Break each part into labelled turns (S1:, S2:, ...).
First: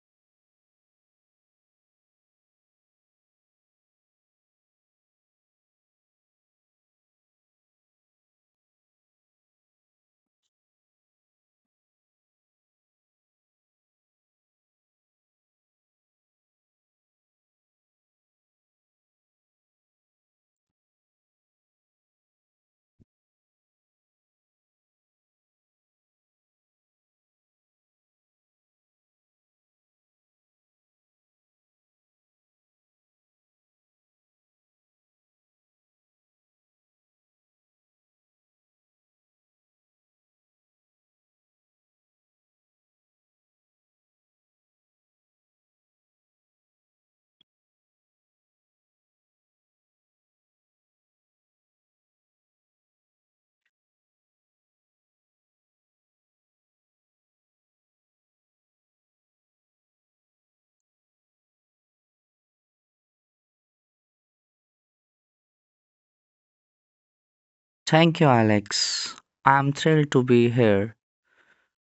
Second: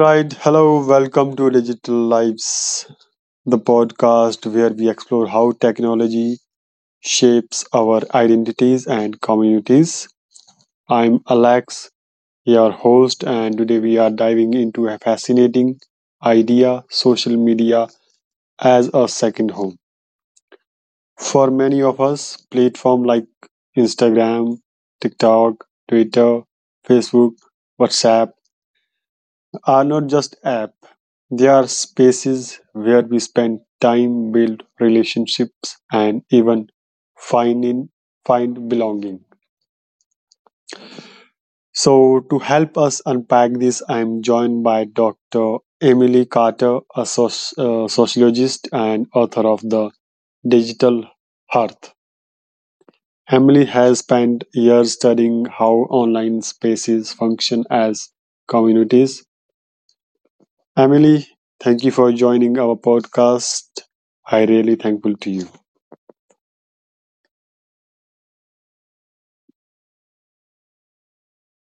S1: right, hello, welcome to Digital Lives, the podcast where we explore how technology shapes our identities and communities. I'm Alex, your host, and today we are diving into a fascinating idea, social media as a second home. For many of us, platforms like Instagram, TikTok, Twitter, Facebook, WhatsApp, are not just app, they are spaces where we spend time, build relationships, and even find in find belonging. So to help us unpack this, I am joined by Dr. Emily Carter, a sociologist and author of The Digital Hearth. Emily has spent years studying how online spaces function as communities. Emily, thank you for joining our podcast. I really thankful to you.
S2: Thank you, Alex. I'm thrilled to be here.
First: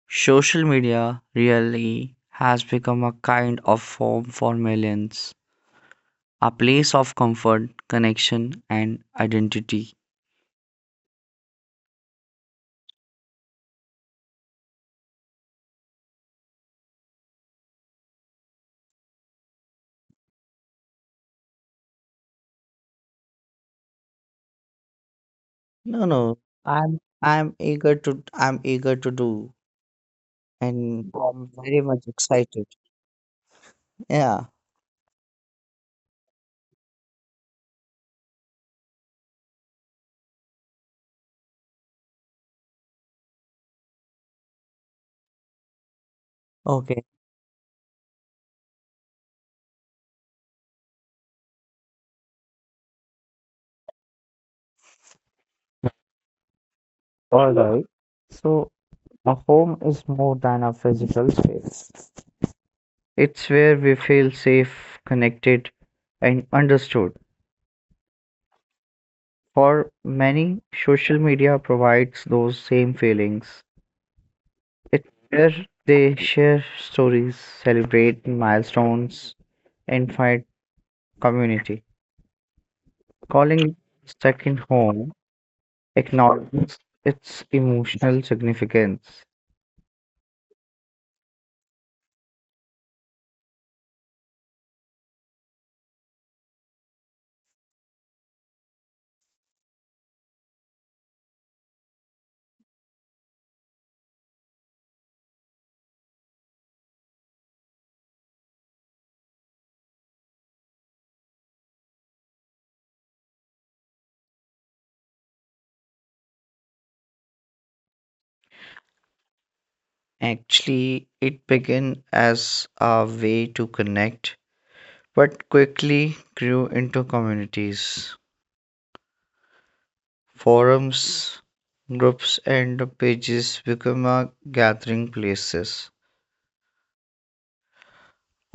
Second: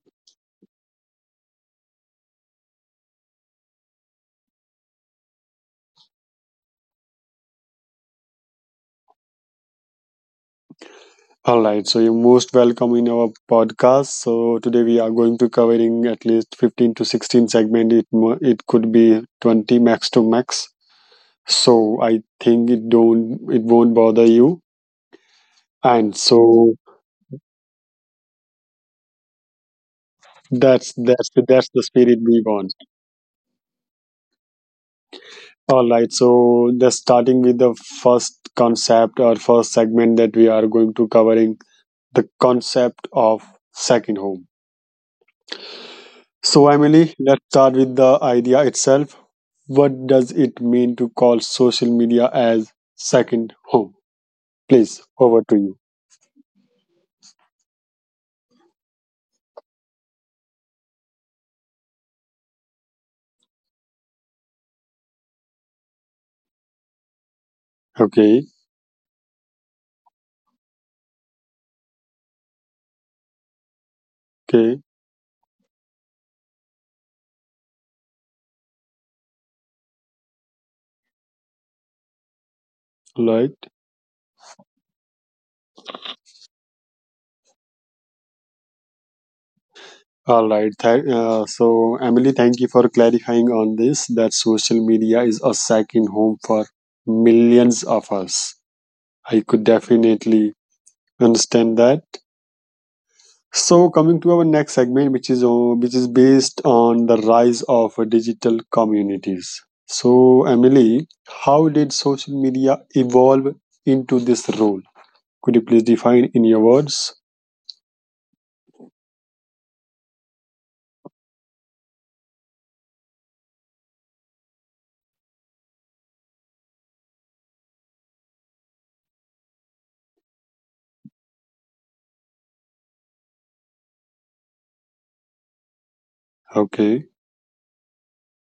S2: Social media really has become a kind of home for millions, a place of comfort, connection, and identity.
S1: All right, so you're most welcome in our podcast. So today we are going to covering at least 15 to 16 segment. It could be 20 max to max. So I think it won't bother you.
S2: No,
S1: And
S2: no.
S1: so
S2: I'm eager to I'm eager to do.
S1: that's
S2: And
S1: that's
S2: I'm
S1: that's
S2: very
S1: the
S2: much
S1: spirit we
S2: excited.
S1: want.
S2: Yeah.
S1: All right, so just starting with the first concept or first segment that we are going to covering, the concept of second home. So,
S2: Okay.
S1: Emily, let's start with the idea itself. What does it mean to call social media as second home? Please, over to you.
S2: All right. So a home is more than a physical space. It's where we feel safe, connected, and understood.
S1: Okay,
S2: For many, social media provides those same feelings.
S1: okay,
S2: It's where they share stories, celebrate milestones, and find community. Calling
S1: right.
S2: it second home acknowledges its emotional significance.
S1: All right. So, Emily, thank you for clarifying on this that social media is a second home for millions of us. I could definitely understand that. So coming to our next segment, which is based on the rise of digital communities. So Emily, how did social media evolve into this role? Could you please define in your words?
S2: Actually, it began as a way to connect, but quickly grew into communities, forums, groups, and pages become a gathering places.
S1: Okay,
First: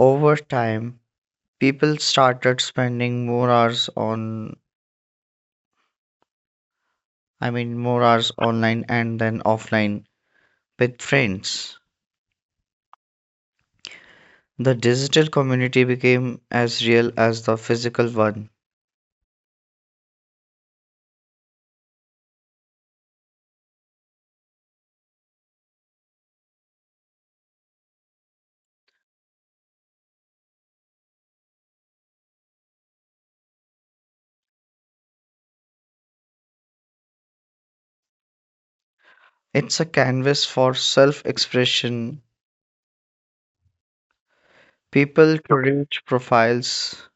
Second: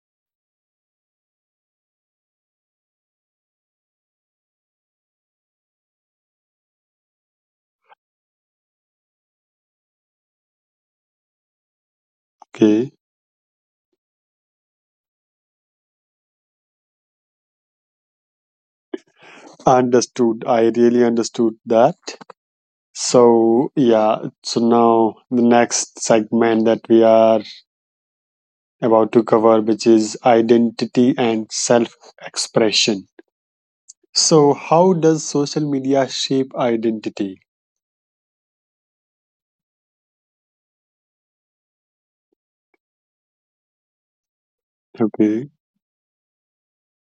S2: Over time people started spending more hours on, I mean more hours online and then offline with friends.
S1: okay,
S2: The digital community became as real as the physical one.
S1: Understood. I really understood that. So yeah, so now the next segment that we are about to cover, which is identity and self-expression. So, how does social media shape identity?
S2: It's a canvas for self expression. People
S1: Okay.
S2: create profiles,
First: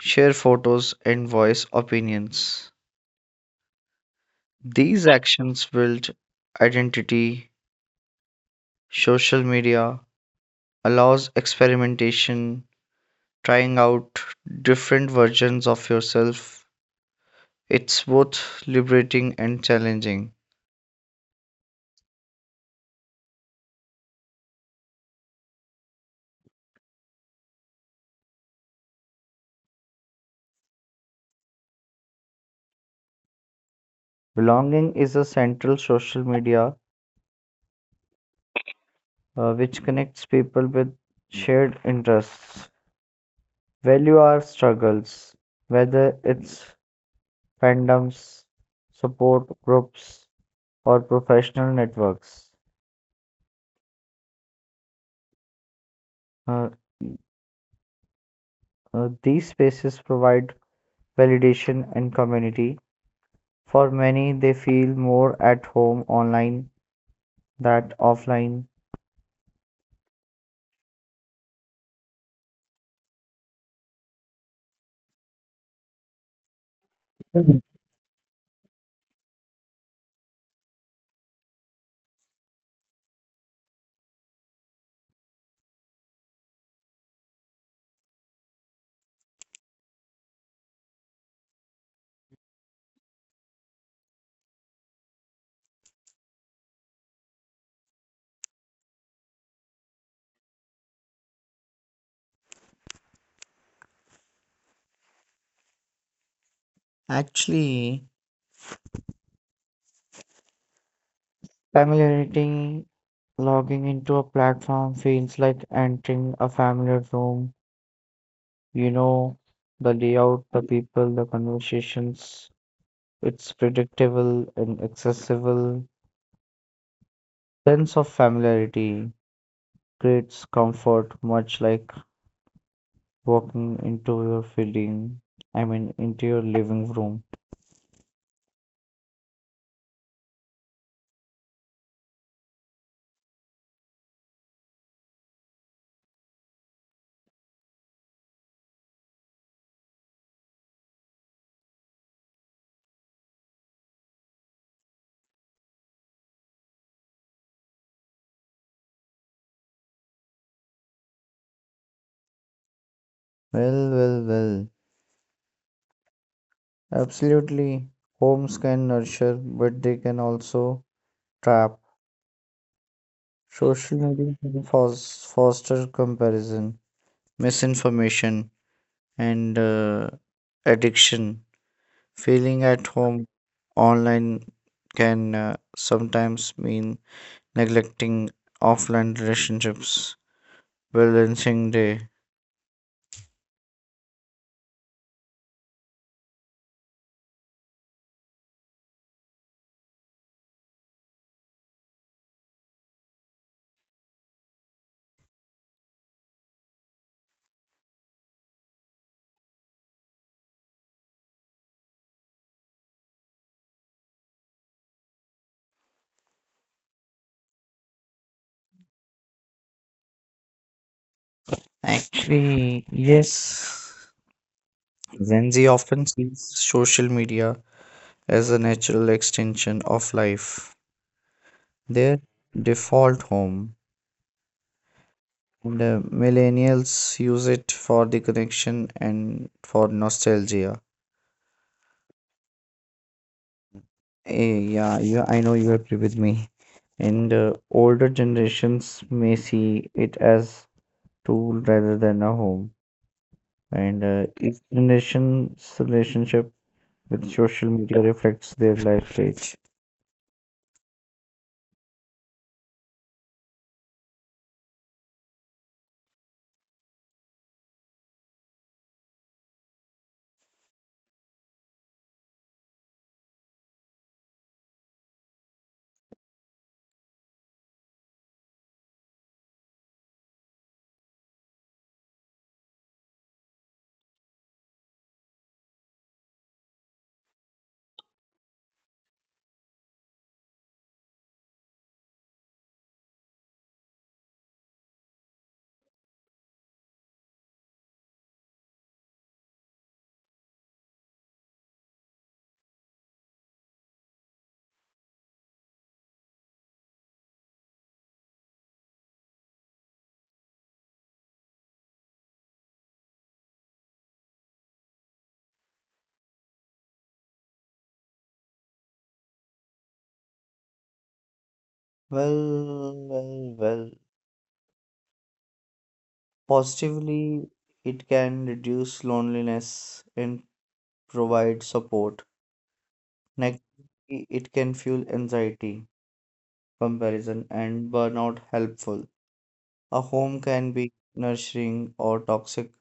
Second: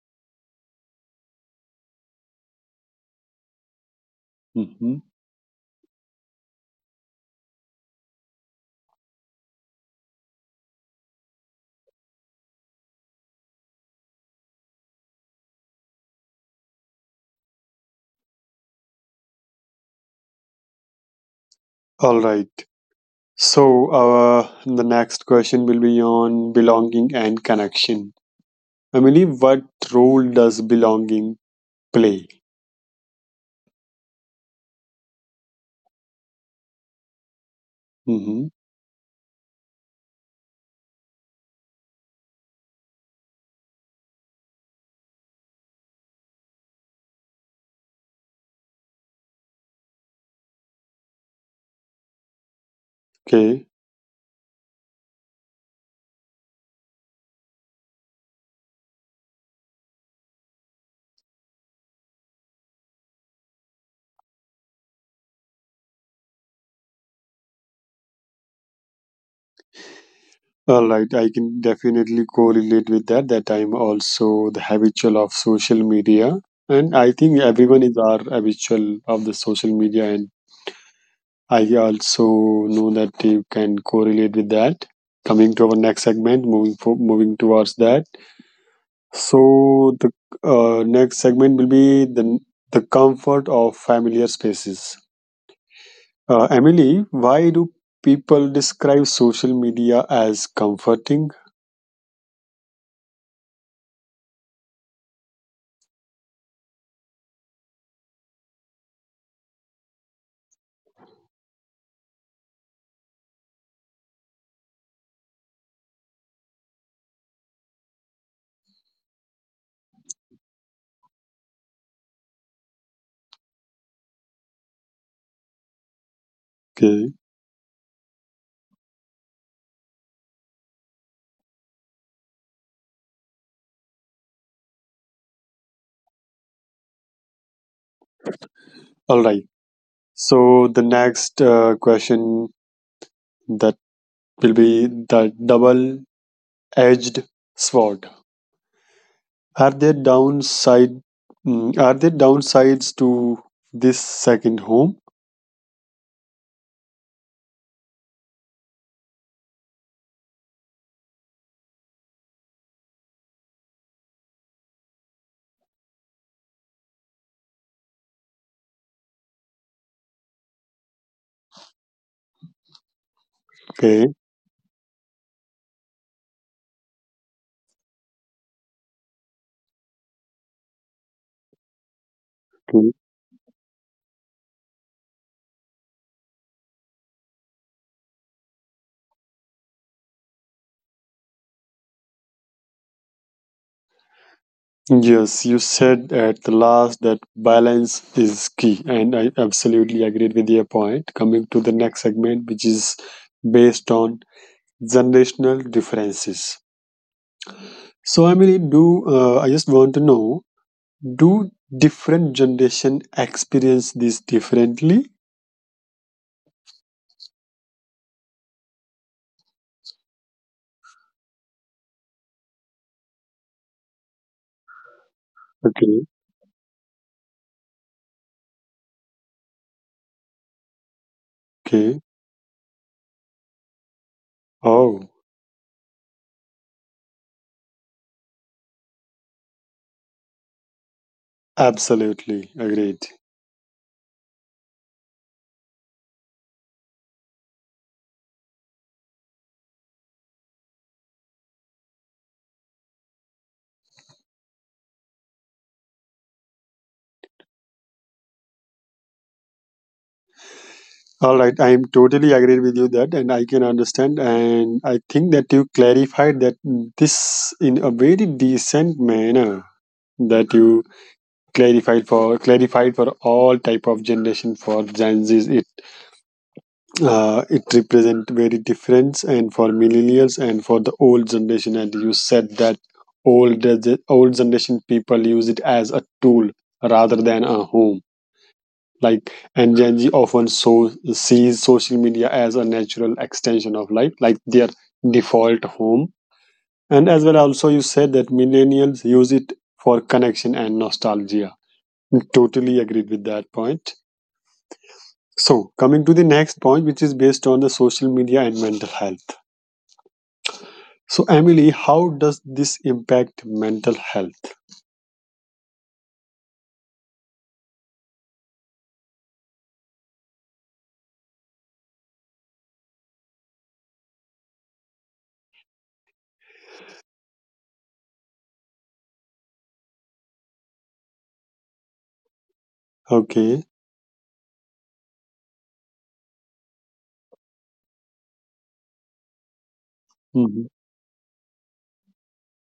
S2: share photos and voice opinions.
S1: Hmm.
S2: These actions build identity. Social media allows experimentation, trying out different versions of yourself. It's both liberating and challenging.
S1: All right. So, the next question will be on belonging and connection. Emily, what role does belonging play?
S2: Belonging is a central social media,
S1: Hmm.
S2: which connects people with shared interests. Value our struggles, whether it's fandoms, support groups, or professional networks.
S1: Okay.
S2: Uh, these spaces provide validation and community. For many, they feel more at home online than offline.
S1: All right. I can definitely correlate with that, that I'm also the habitual of social media. And I think everyone is our habitual of the social media, and I also know that you can correlate with that. Coming to our next segment, moving towards that. So the next segment will be the comfort of familiar spaces. Emily, why do people describe social media as comforting?
S2: Actually, familiarity, logging into a platform feels like entering a familiar room. You know the layout, the people, the conversations. It's predictable and accessible.
S1: Okay,
S2: Sense of familiarity creates comfort, much like walking into your feeling. Into your living room.
S1: all right. So the next question that will be the double-edged sword. Are there downside are there downsides to this second home?
S2: Well. Absolutely. Homes can nurture, but they can also trap. Social
S1: Okay.
S2: media can foster comparison, misinformation, and addiction. Feeling at
S1: Okay.
S2: home online can sometimes mean neglecting offline relationships, balancing the.
S1: Yes, you said at the last that balance is key, and I absolutely agreed with your point. Coming to the next segment, which is based on generational differences. So, I mean, do I just want to know, do different generation experience this differently?
S2: Actually, yes. Gen Z often
S1: Okay.
S2: sees social media as a natural extension of life,
S1: Okay.
S2: their default home.
S1: Oh,
S2: And millennials use it for the connection and for nostalgia.
S1: absolutely agreed.
S2: Eh, yeah, yeah, I know you agree with me. And older generations may see it as tool rather than a home. And each generation's relationship with social media reflects their life stage.
S1: All right, I am totally agreed with you that, and I can understand. And I think that you clarified that this in a very decent manner, that you clarified for all type of generation for Gen Zs. It represent very difference, and for millennials and for the old generation. And you said that old old generation people use it as a tool rather than a home, like. And Gen Z often sees social media as a natural extension of life, like their default home. And as well, also you said that millennials use it for connection and nostalgia. Totally agreed with that point. So coming to the next point, which is based on the social media and mental health. So Emily, how does this impact mental health?
S2: Well. Positively, it can reduce loneliness and provide support.
S1: Okay.
S2: Negatively, it can fuel anxiety comparison, and burnout helpful. A home can
S1: Mhm.
S2: be nurturing or toxic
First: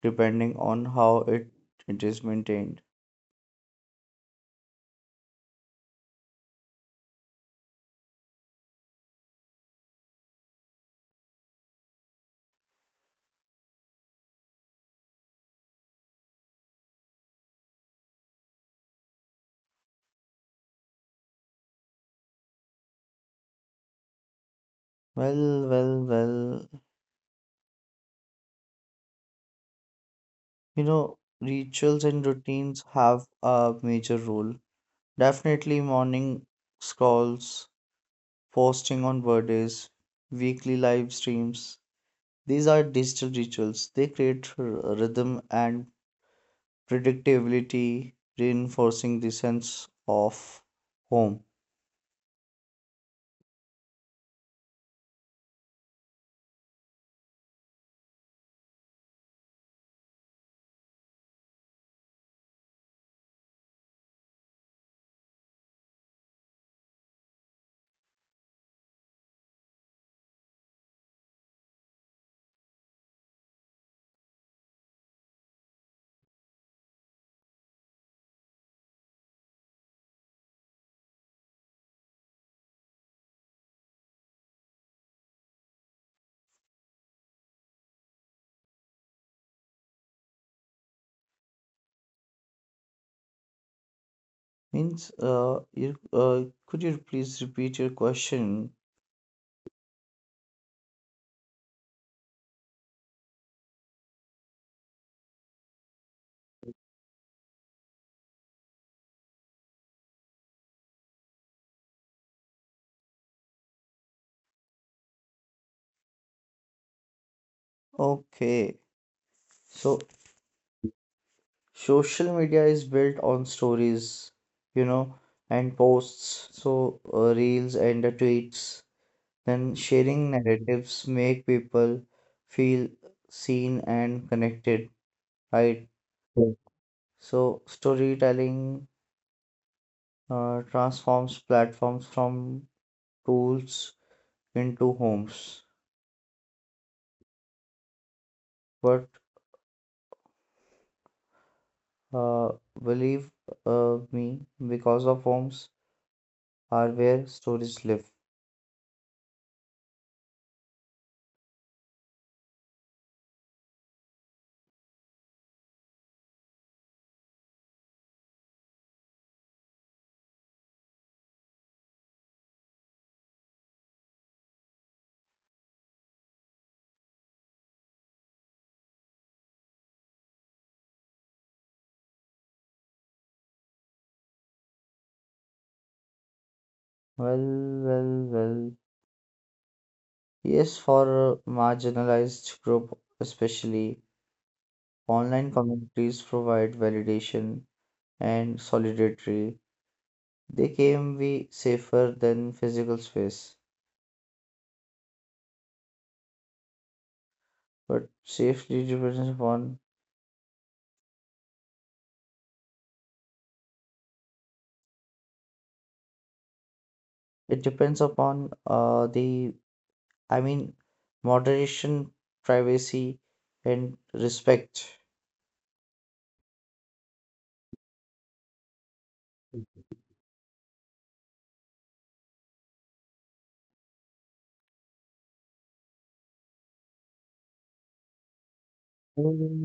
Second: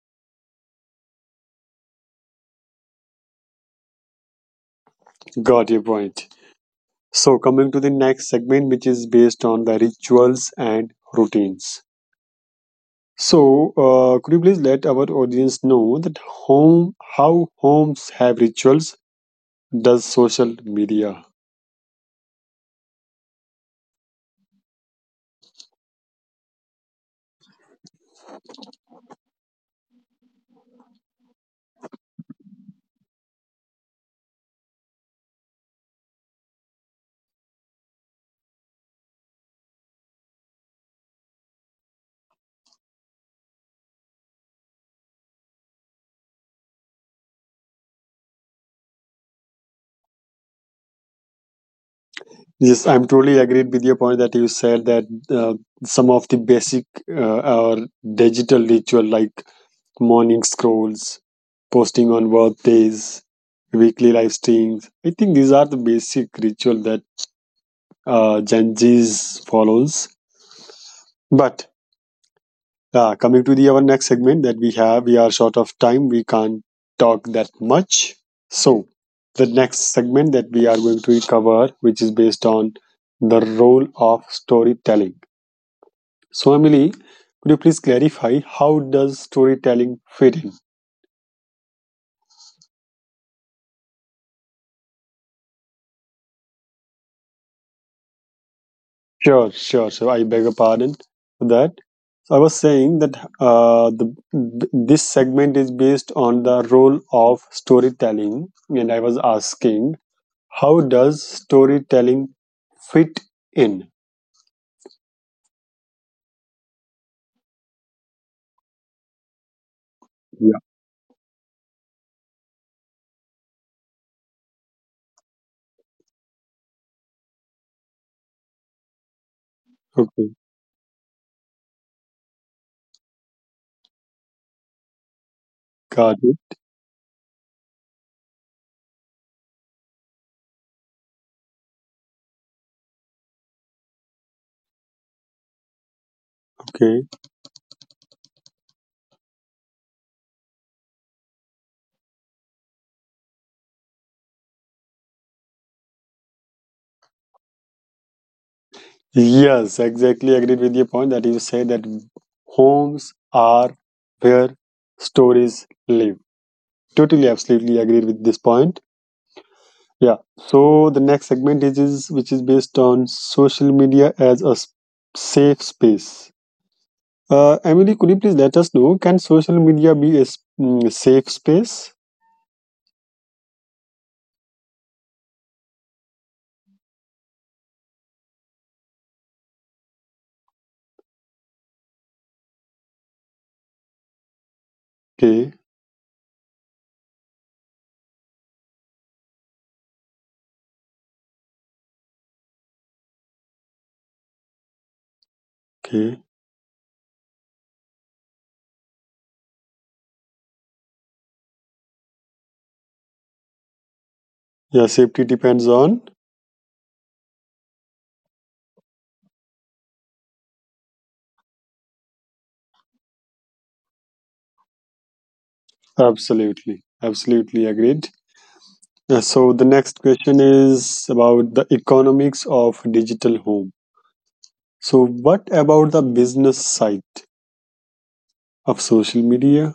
S2: depending on it is maintained.
S1: Got your point. So coming to the next segment, which is based on the rituals and routines. So, could you please let our audience know how homes have rituals? Does social media?
S2: Well. You know, rituals and routines have a major role. Definitely morning scrolls, posting on birthdays, weekly live streams. These are digital rituals. They create rhythm and predictability, reinforcing the sense of home.
S1: Yes, I'm totally agreed with your point that you said that, uh, some of the basic or digital ritual like morning scrolls, posting on birthdays, weekly live streams. I think these are the basic ritual that Gen Zs follows. But coming to the our next segment that we have, we are short of time. We can't talk that much. So, the next segment that we are going to cover, which is based on the role of storytelling. So, Emily, could you please clarify how does storytelling fit in?
S2: Means, you, could you please repeat your question?
S1: Sure, sure. So, I beg a pardon for that. So I was saying that the this segment is based on the role of storytelling, and I was asking, how does storytelling fit in?
S2: Okay. So,
S1: Yeah.
S2: social media is built on stories, you know, and posts. So, reels and the tweets. Then,
S1: Okay,
S2: sharing narratives make people feel seen and connected, right?
S1: got it.
S2: Yes. So, storytelling, transforms platforms from tools into homes.
S1: Okay.
S2: But Uh, believe me, because of homes are where stories live.
S1: Yes, exactly. Agreed with your point that you say that homes are where stories live. Totally, absolutely agreed with this point. Yeah. So the next segment is which is based on social media as a safe space. Emily, could you please let us know? Can social media be a safe space?
S2: Well, well. Yes, for a marginalized group, especially,
S1: Okay.
S2: online communities provide validation and solidarity. They can be safer than physical space,
S1: Okay.
S2: but safety depends upon
S1: Yeah. Safety depends on.
S2: it depends upon the, I mean moderation, privacy, and respect.
S1: Absolutely, absolutely agreed. So, the next question is about the economics of digital home. So, what about the business side of social media?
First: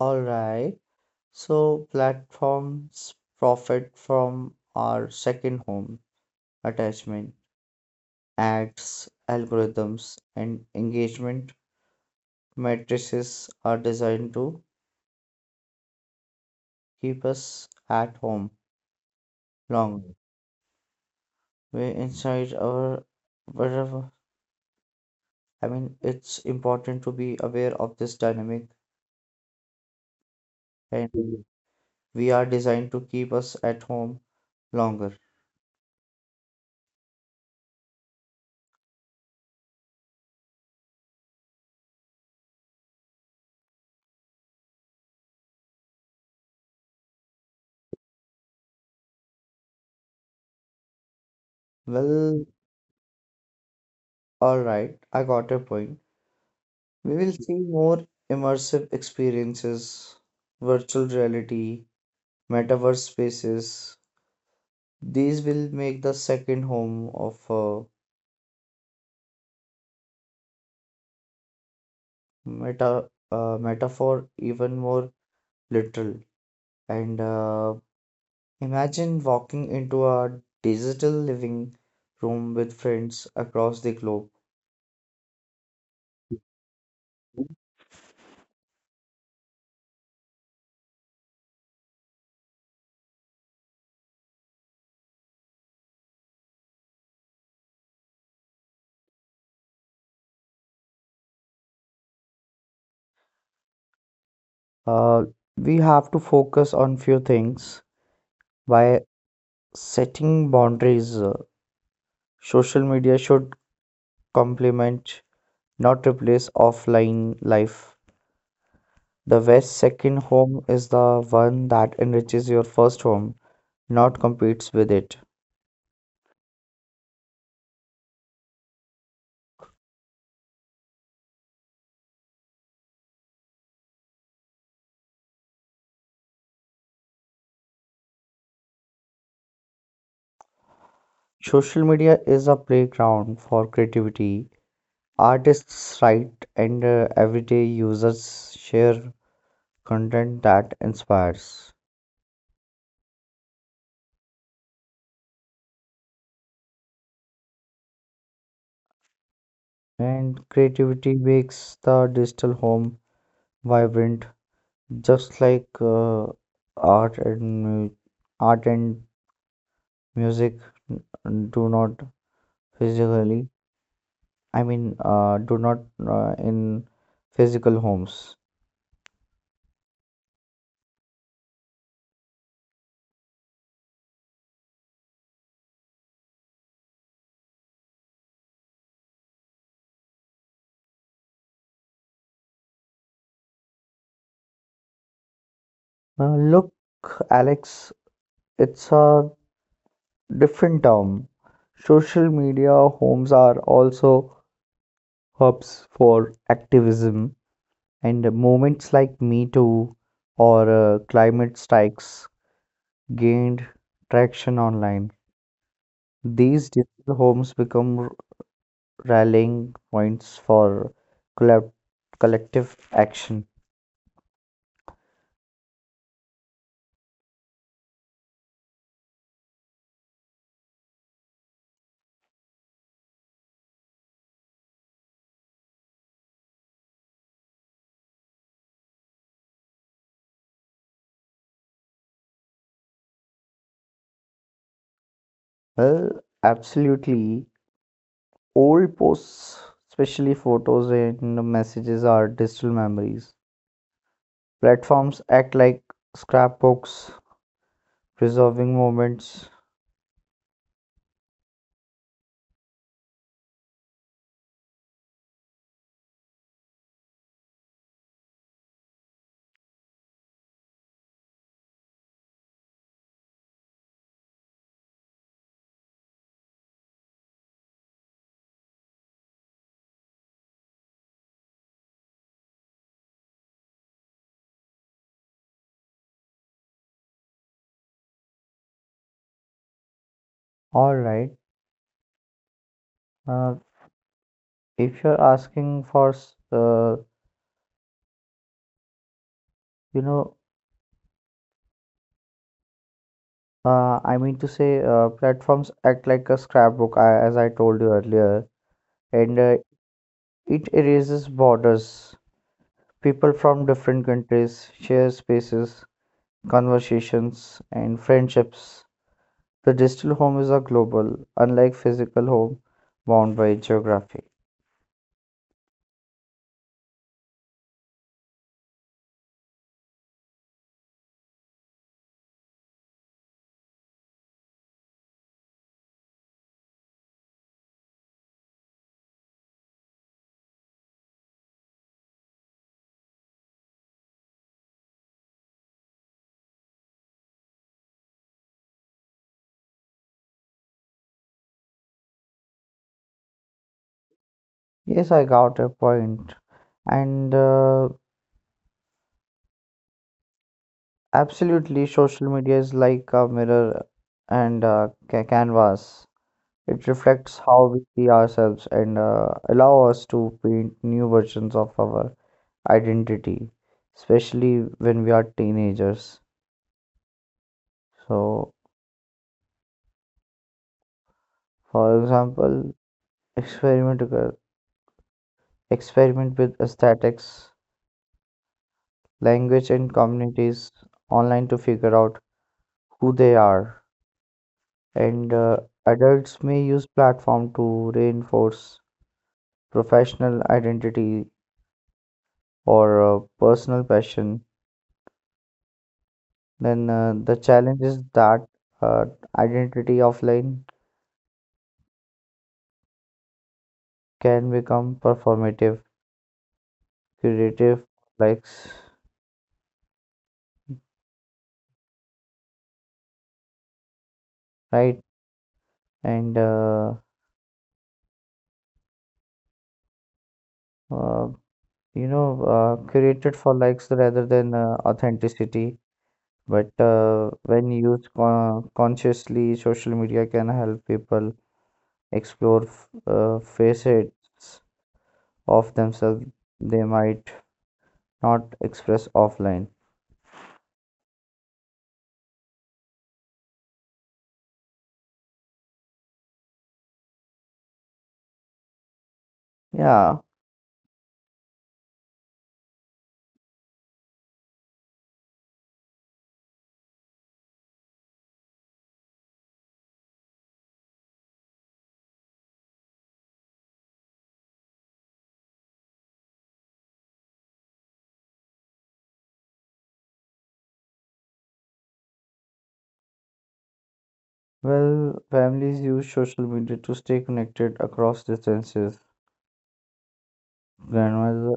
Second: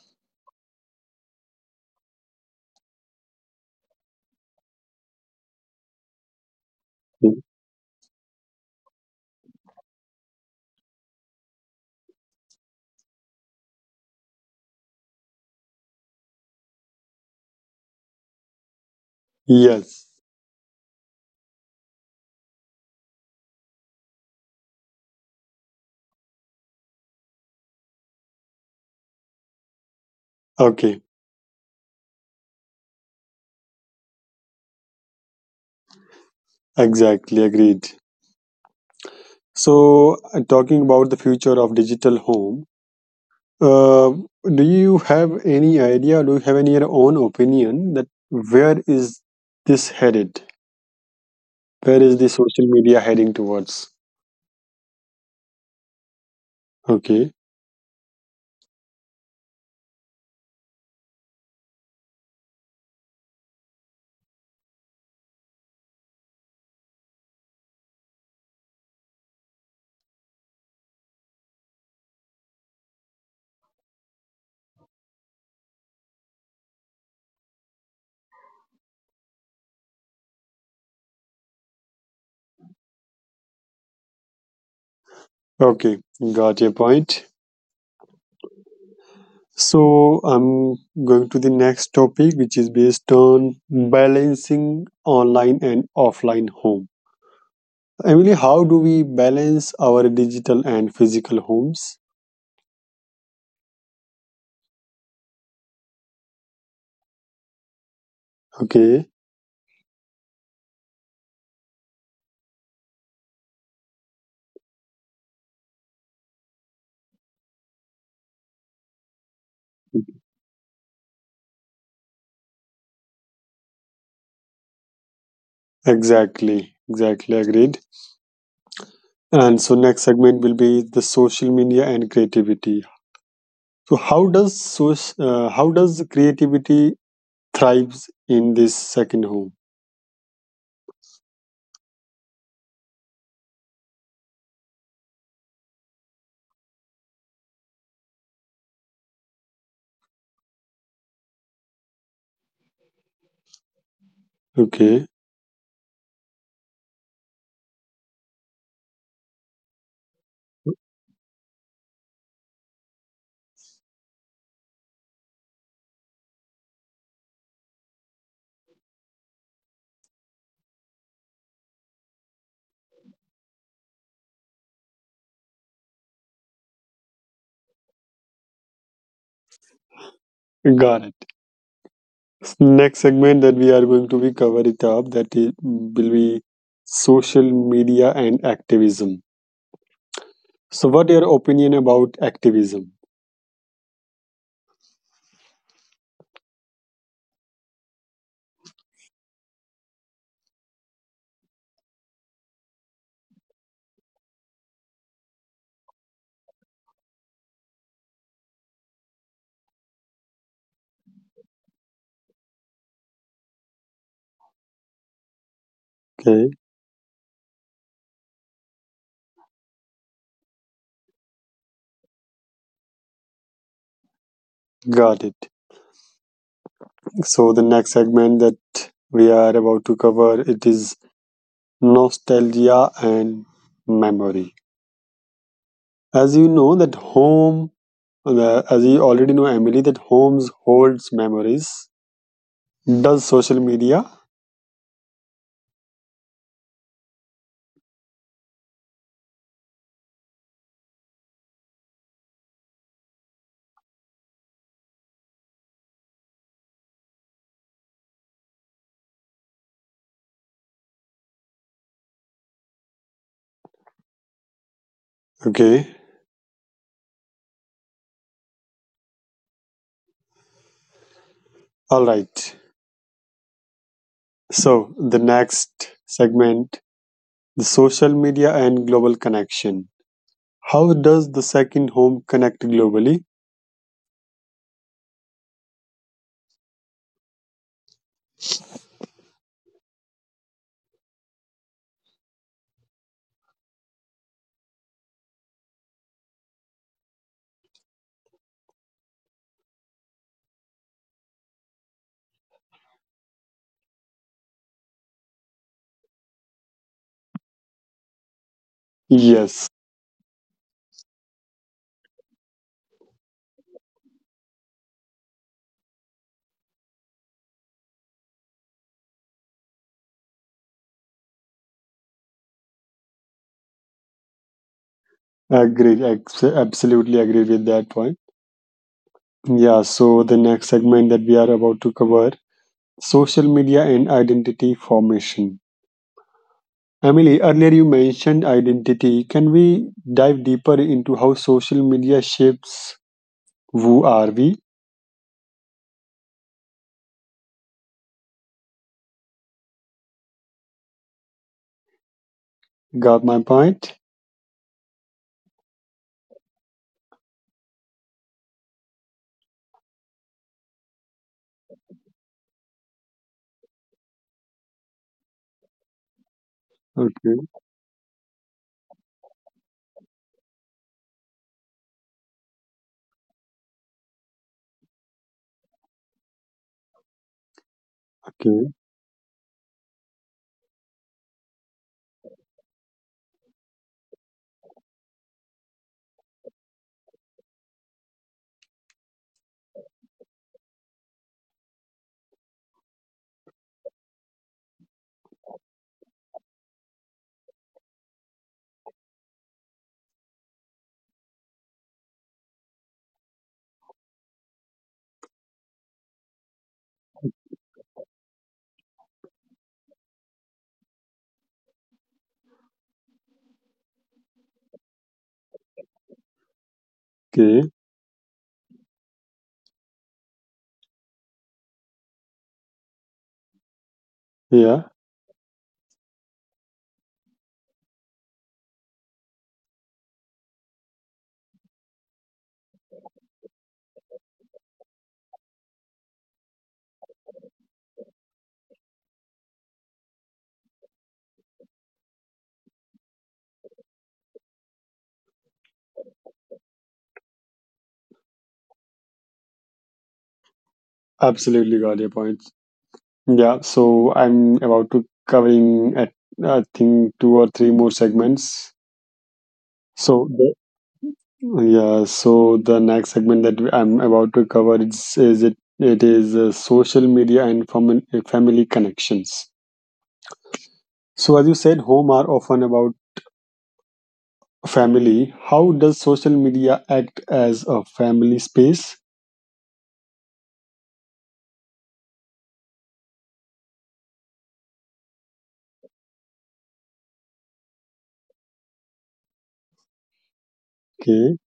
S2: All right. So platforms profit from our second home attachment, ads, algorithms, and engagement matrices are designed to keep us at home
S1: Yes,
S2: longer. We're inside our wherever. I mean, it's important to be aware of this dynamic,
S1: okay,
S2: and mhm, we are designed to keep us at home longer.
S1: exactly agreed. So, talking about the future of digital home, uh, do you have any idea, do you have any your own opinion that where is this headed? Where is the
S2: Well,
S1: social media heading towards?
S2: all right. I got your point. We
S1: Okay,
S2: will see more immersive experiences, virtual reality, metaverse spaces. These will make the second home of metaphor even more literal. And imagine walking into a digital living room with friends across the globe.
S1: okay, Got your point. So I'm going to the next topic, which is based on balancing online and offline home. Emily, how do we balance our digital and physical homes?
S2: Uh, we have to focus on few things by
S1: Okay,
S2: setting boundaries. Social media should complement not replace offline life. The best second home is the one that enriches your first home, not competes with it.
S1: exactly, exactly agreed. And so next segment will be the social media and creativity. So how does creativity thrives in this second home?
S2: Social media is a playground for creativity. Artists write, and everyday users share content that inspires.
S1: Okay,
S2: And creativity makes the digital home vibrant, just like art and mu- art and music do not physically, do not in physical homes.
S1: got it. Next segment that we are going to be cover it up that I- will be social media and activism. So what your opinion about activism?
S2: Look, Alex, it's a different term. Social media homes are also hubs for activism, and movements like Me Too or climate strikes gained traction online.
S1: Okay,
S2: These digital homes become rallying points for collab- collective action.
S1: got it. So the next segment that we are about to cover, it is nostalgia and memory. as you know that home the, as you already know Emily, that homes holds memories. Does social media?
S2: Well, absolutely. Old posts, especially photos and messages, are digital memories. Platforms act like scrapbooks, preserving moments.
S1: Okay, all right. So, the next segment, the social media and global connection. How does the second home connect globally?
S2: All right. Uh, if you're asking for, you know, platforms act like a scrapbook, I, as I told you earlier, and
S1: Yes,
S2: it erases borders. People from different countries share spaces, conversations, and friendships. The digital home is a global, unlike physical home bound by geography.
S1: Absolutely agree with that point. Yeah, so the next segment that we are about to cover, social media and identity formation. Emily, earlier you mentioned identity. Can we dive deeper into how social media shapes who are we? Got my point?
S2: Yes, I got a point. And absolutely, social media is like a mirror and a canvas. It reflects
S1: Okay,
S2: how we see ourselves and allow us to paint new versions of our identity, especially when we are teenagers. So,
S1: okay,
S2: for example, experiment uh, experiment with aesthetics language and communities online to figure out who they are, and adults may use platform to reinforce professional identity or personal passion. Then the challenge is that uh, identity offline can become performative
S1: okay.
S2: creative, like s-
S1: Yeah.
S2: right, and uh, you know created for likes rather than authenticity. But when used consciously, social media can help people explore facets of themselves they might not express offline.
S1: Absolutely got your points. Yeah, so I'm about to covering at, I think, two or three more segments.
S2: Yeah,
S1: So the, yeah, so the next segment that I'm about to cover is it it is social media and family connections. So as you said, home are often about family. How does social media act as a family space?
S2: well, families use social media to stay connected across distances.
S1: Okay,
S2: Grandmother,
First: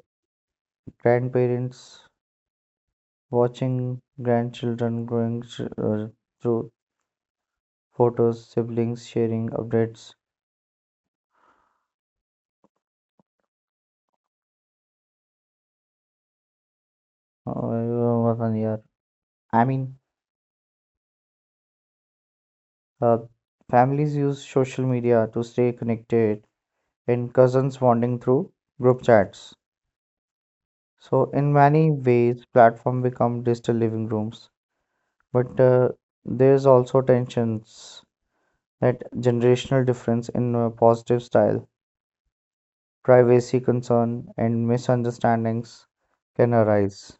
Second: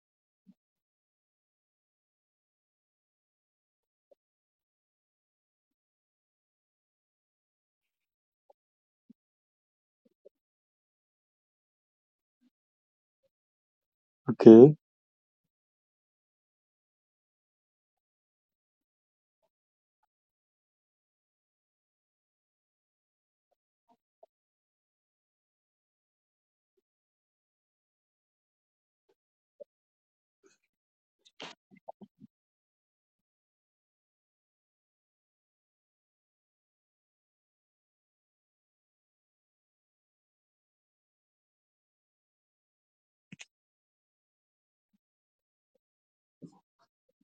S2: grandparents watching grandchildren through photos, siblings sharing updates.
S1: okay,
S2: Uh, I mean, Uh, families use social media to stay connected and cousins bonding through group chats. So in many ways, platform become digital living rooms. But there's also tensions that generational difference in positive style, privacy concern, and misunderstandings can arise.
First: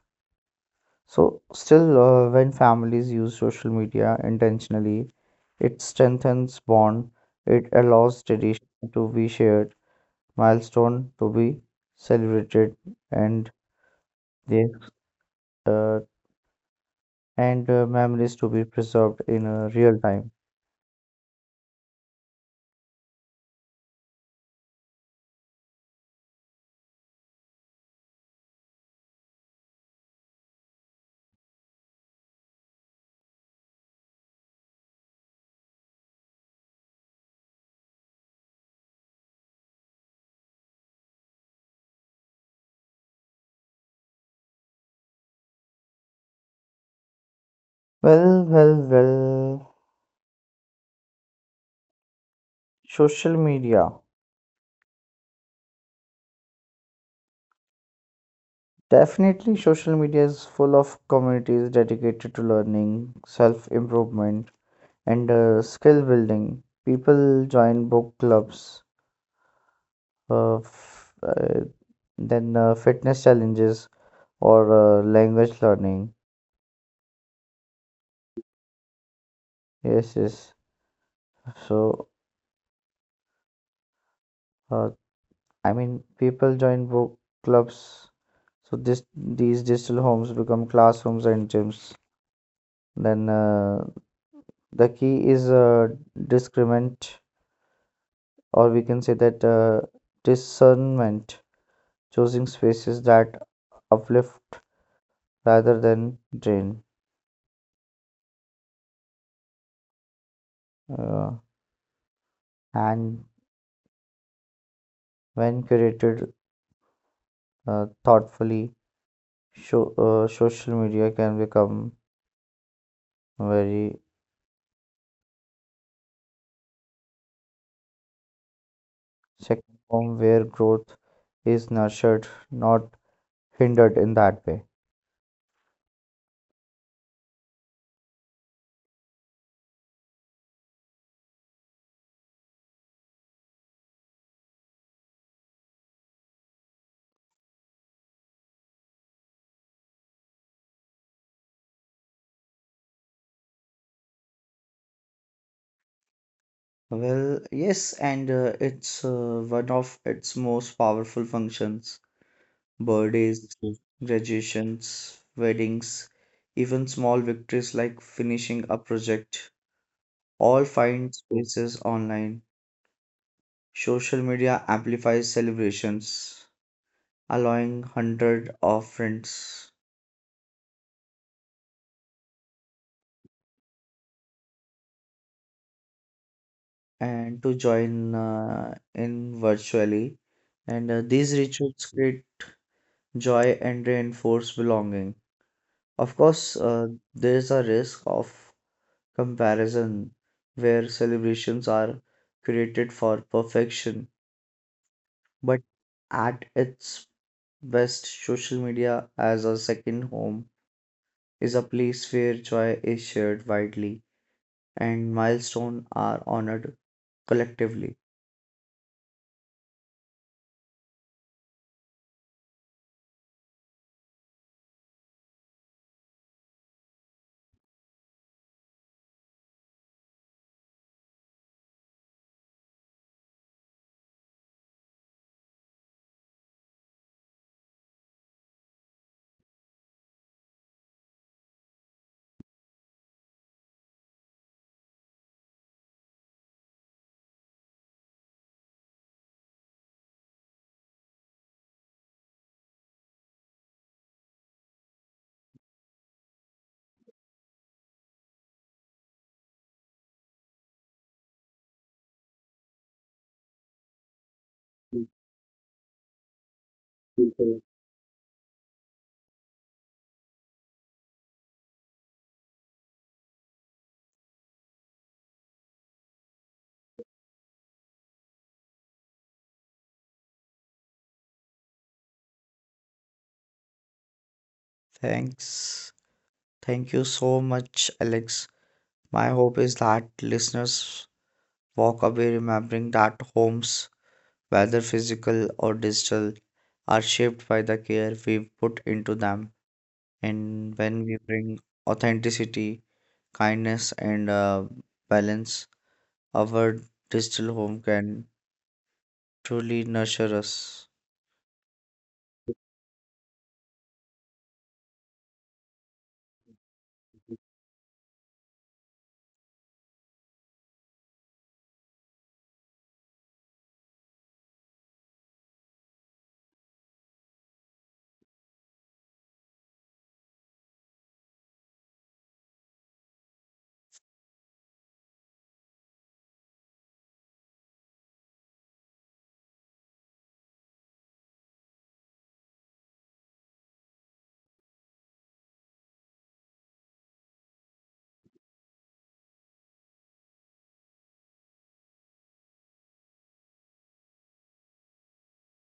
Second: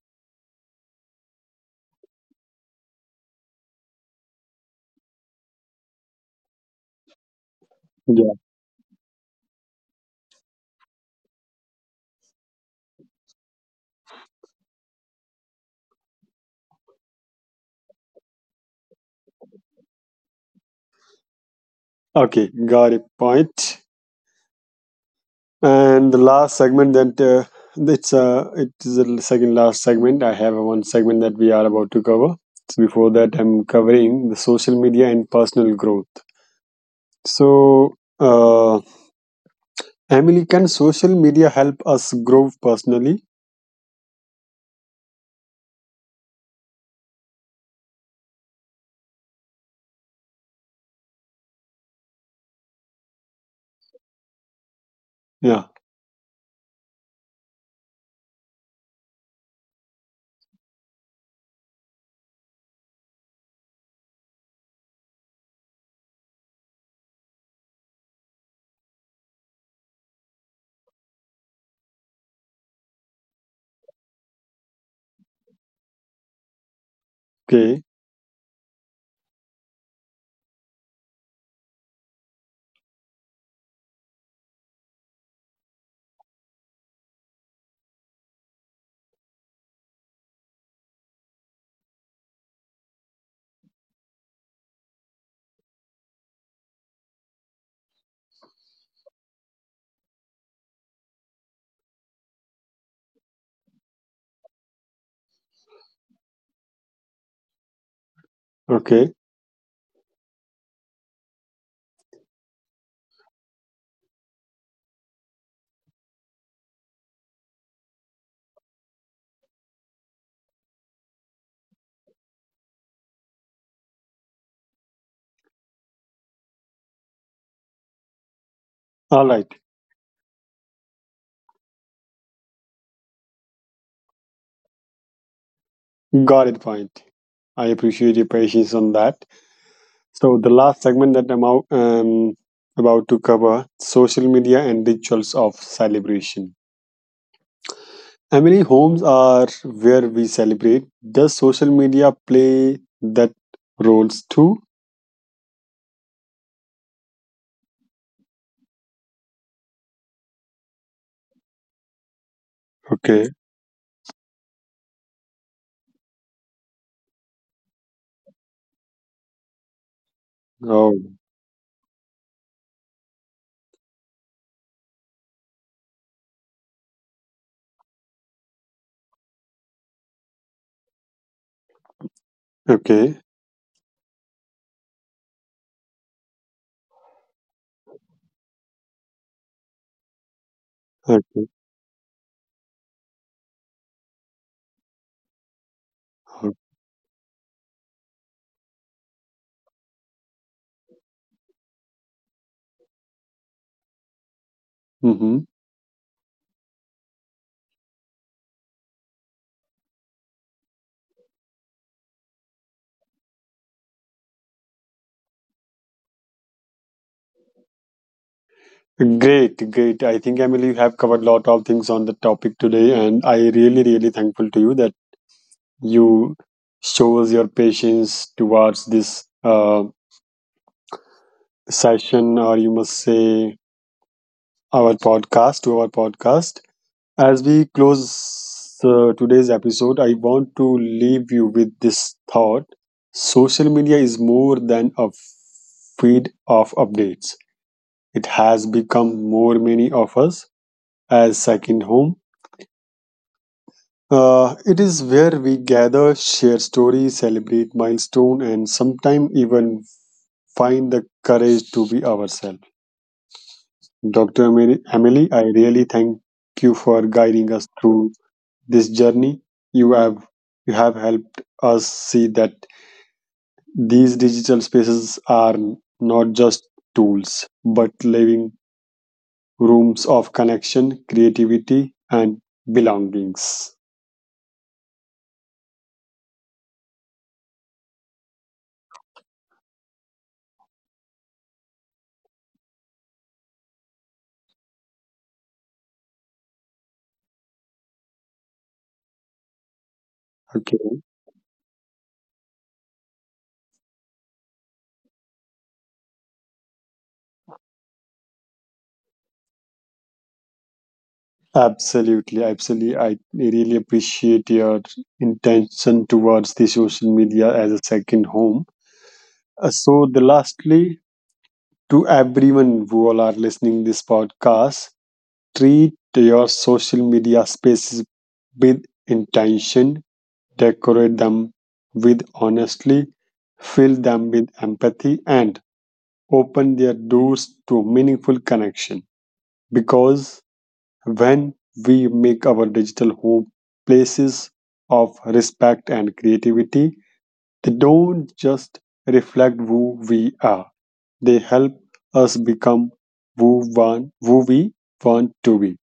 S2: So still, when families use social media intentionally, it strengthens bond. It allows
S1: Yeah.
S2: tradition to be shared, milestone to be celebrated, and the uh, and memories to be preserved in real time.
S1: Okay, got it. Point. And the last segment that it is the second last segment. I have one segment that we are about to cover. So before that, I'm covering the social media and personal growth. So, Emily, can social media help us grow personally?
S2: Well. Social media.
S1: Yeah.
S2: Definitely, social media is full of communities dedicated to learning, self improvement, and skill building. People join book clubs, f- then fitness challenges, or language learning.
S1: Okay.
S2: Yes, yes. So, uh, people join book clubs, so this these digital homes become classrooms and gyms. Then the key is discernment, or we can say that discernment, choosing spaces that uplift rather than drain,
S1: Okay.
S2: uh, and when curated thoughtfully, social media can become very
S1: All right.
S2: second home where growth is nurtured, not hindered in that way.
S1: Got it. Point. I appreciate your patience on that. So the last segment that I'm out, about to cover: social media and rituals of celebration. Emily, homes are where we celebrate. Does social media play that roles too?
S2: Well, yes, and it's one of its most powerful functions.
S1: Okay.
S2: Birthdays, graduations, weddings, even small victories like finishing a project, all
S1: Oh.
S2: find spaces online. Social media amplifies celebrations, allowing hundreds of friends
S1: Okay.
S2: and to join in virtually. And these
S1: Okay.
S2: rituals create joy and reinforce belonging. Of course, there's a risk of comparison where celebrations are created for perfection,
S1: Mm-hmm.
S2: but at its best, social media as a second home is a place where joy is shared widely and milestones are honored collectively.
S1: Great, great. I think Emily, you have covered a lot of things on the topic today, and I really, really thankful to you that you shows your patience towards this session, or you must say our podcast, to our podcast. As we close today's episode, I want to leave you with this thought. Social media is more than a feed of updates. It has become more many of us as second home. It is where we gather, share stories, celebrate milestone, and sometimes even find the courage to be ourselves. Dr. Emily, I really thank you for guiding us through this journey. you have you have helped us see that these digital spaces are not just tools but living rooms of connection, creativity, and belongings.
S2: Thanks. Thank you so much, Alex. My hope is that listeners walk away remembering that homes, whether physical or digital, are shaped by the care we put into them. And
S1: Okay,
S2: when we bring authenticity, kindness, and balance, our digital home can truly nurture us.
S1: absolutely, absolutely, I really appreciate your intention towards the social media as a second home. So the lastly, to everyone who all are listening this podcast, treat your social media spaces with intention, decorate them with honesty, fill them with empathy, and open their doors to meaningful connection. Because when we make our digital home places of respect and creativity, they don't just reflect who we are, they help us become who we want to be.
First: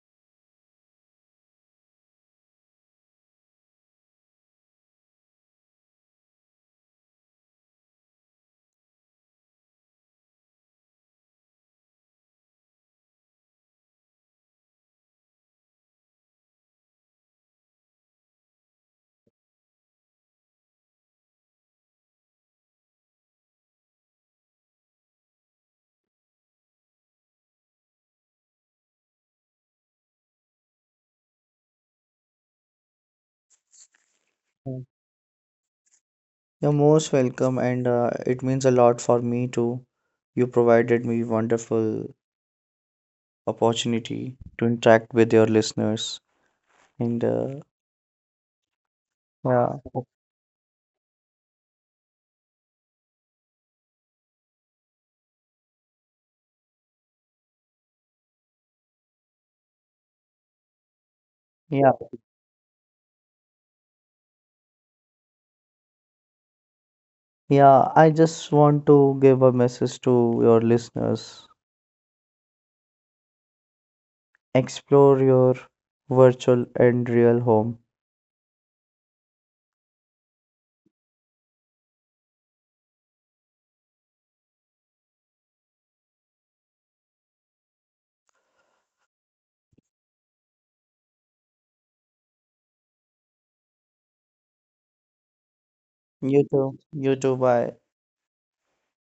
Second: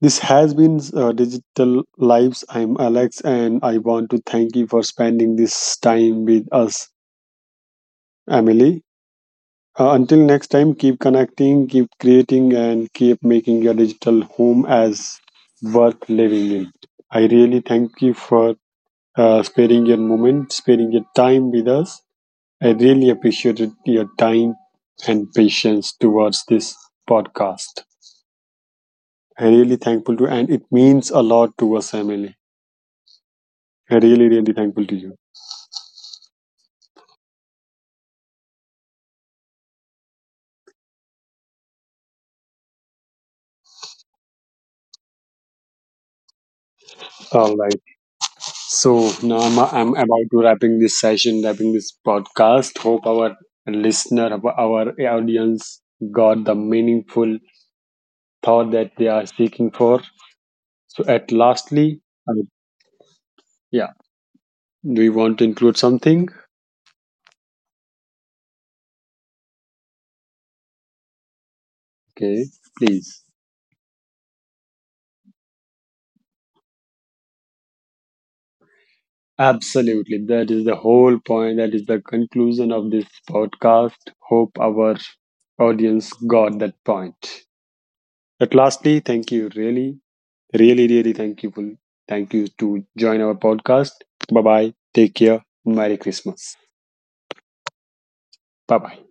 S1: This has been Digital Lives. I'm Alex, and I want to thank you for spending this time with us, Emily. Until next time, keep connecting, keep creating, and keep making your digital home as worth living in. I really thank you for sparing your moment, sparing your time with us. I really appreciated your time and patience towards this podcast. I'm really thankful to, and it means a lot to us, Emily. Really, really thankful
S2: Mm.
S1: to you.
S2: You're most welcome, and it means a lot for me too. You provided me wonderful opportunity to interact with your listeners, and
S1: All right. So now
S2: yeah,
S1: I'm about to wrapping this session, wrapping this podcast. Hope our audience got the meaningful thought that they are seeking for. So at
S2: yeah,
S1: lastly, um, yeah, do you want to include something?
S2: yeah. I just want to give a message to your listeners.
S1: Okay, please.
S2: Explore your virtual and real home.
S1: Absolutely. That is the whole point. That is the conclusion of this podcast. Hope our audience got that point. At lastly, thank you really. Really, really thankful. Thank you to join our podcast. Bye bye. Take care. Merry
S2: You
S1: Christmas.
S2: too. You too. Bye.
S1: Bye bye.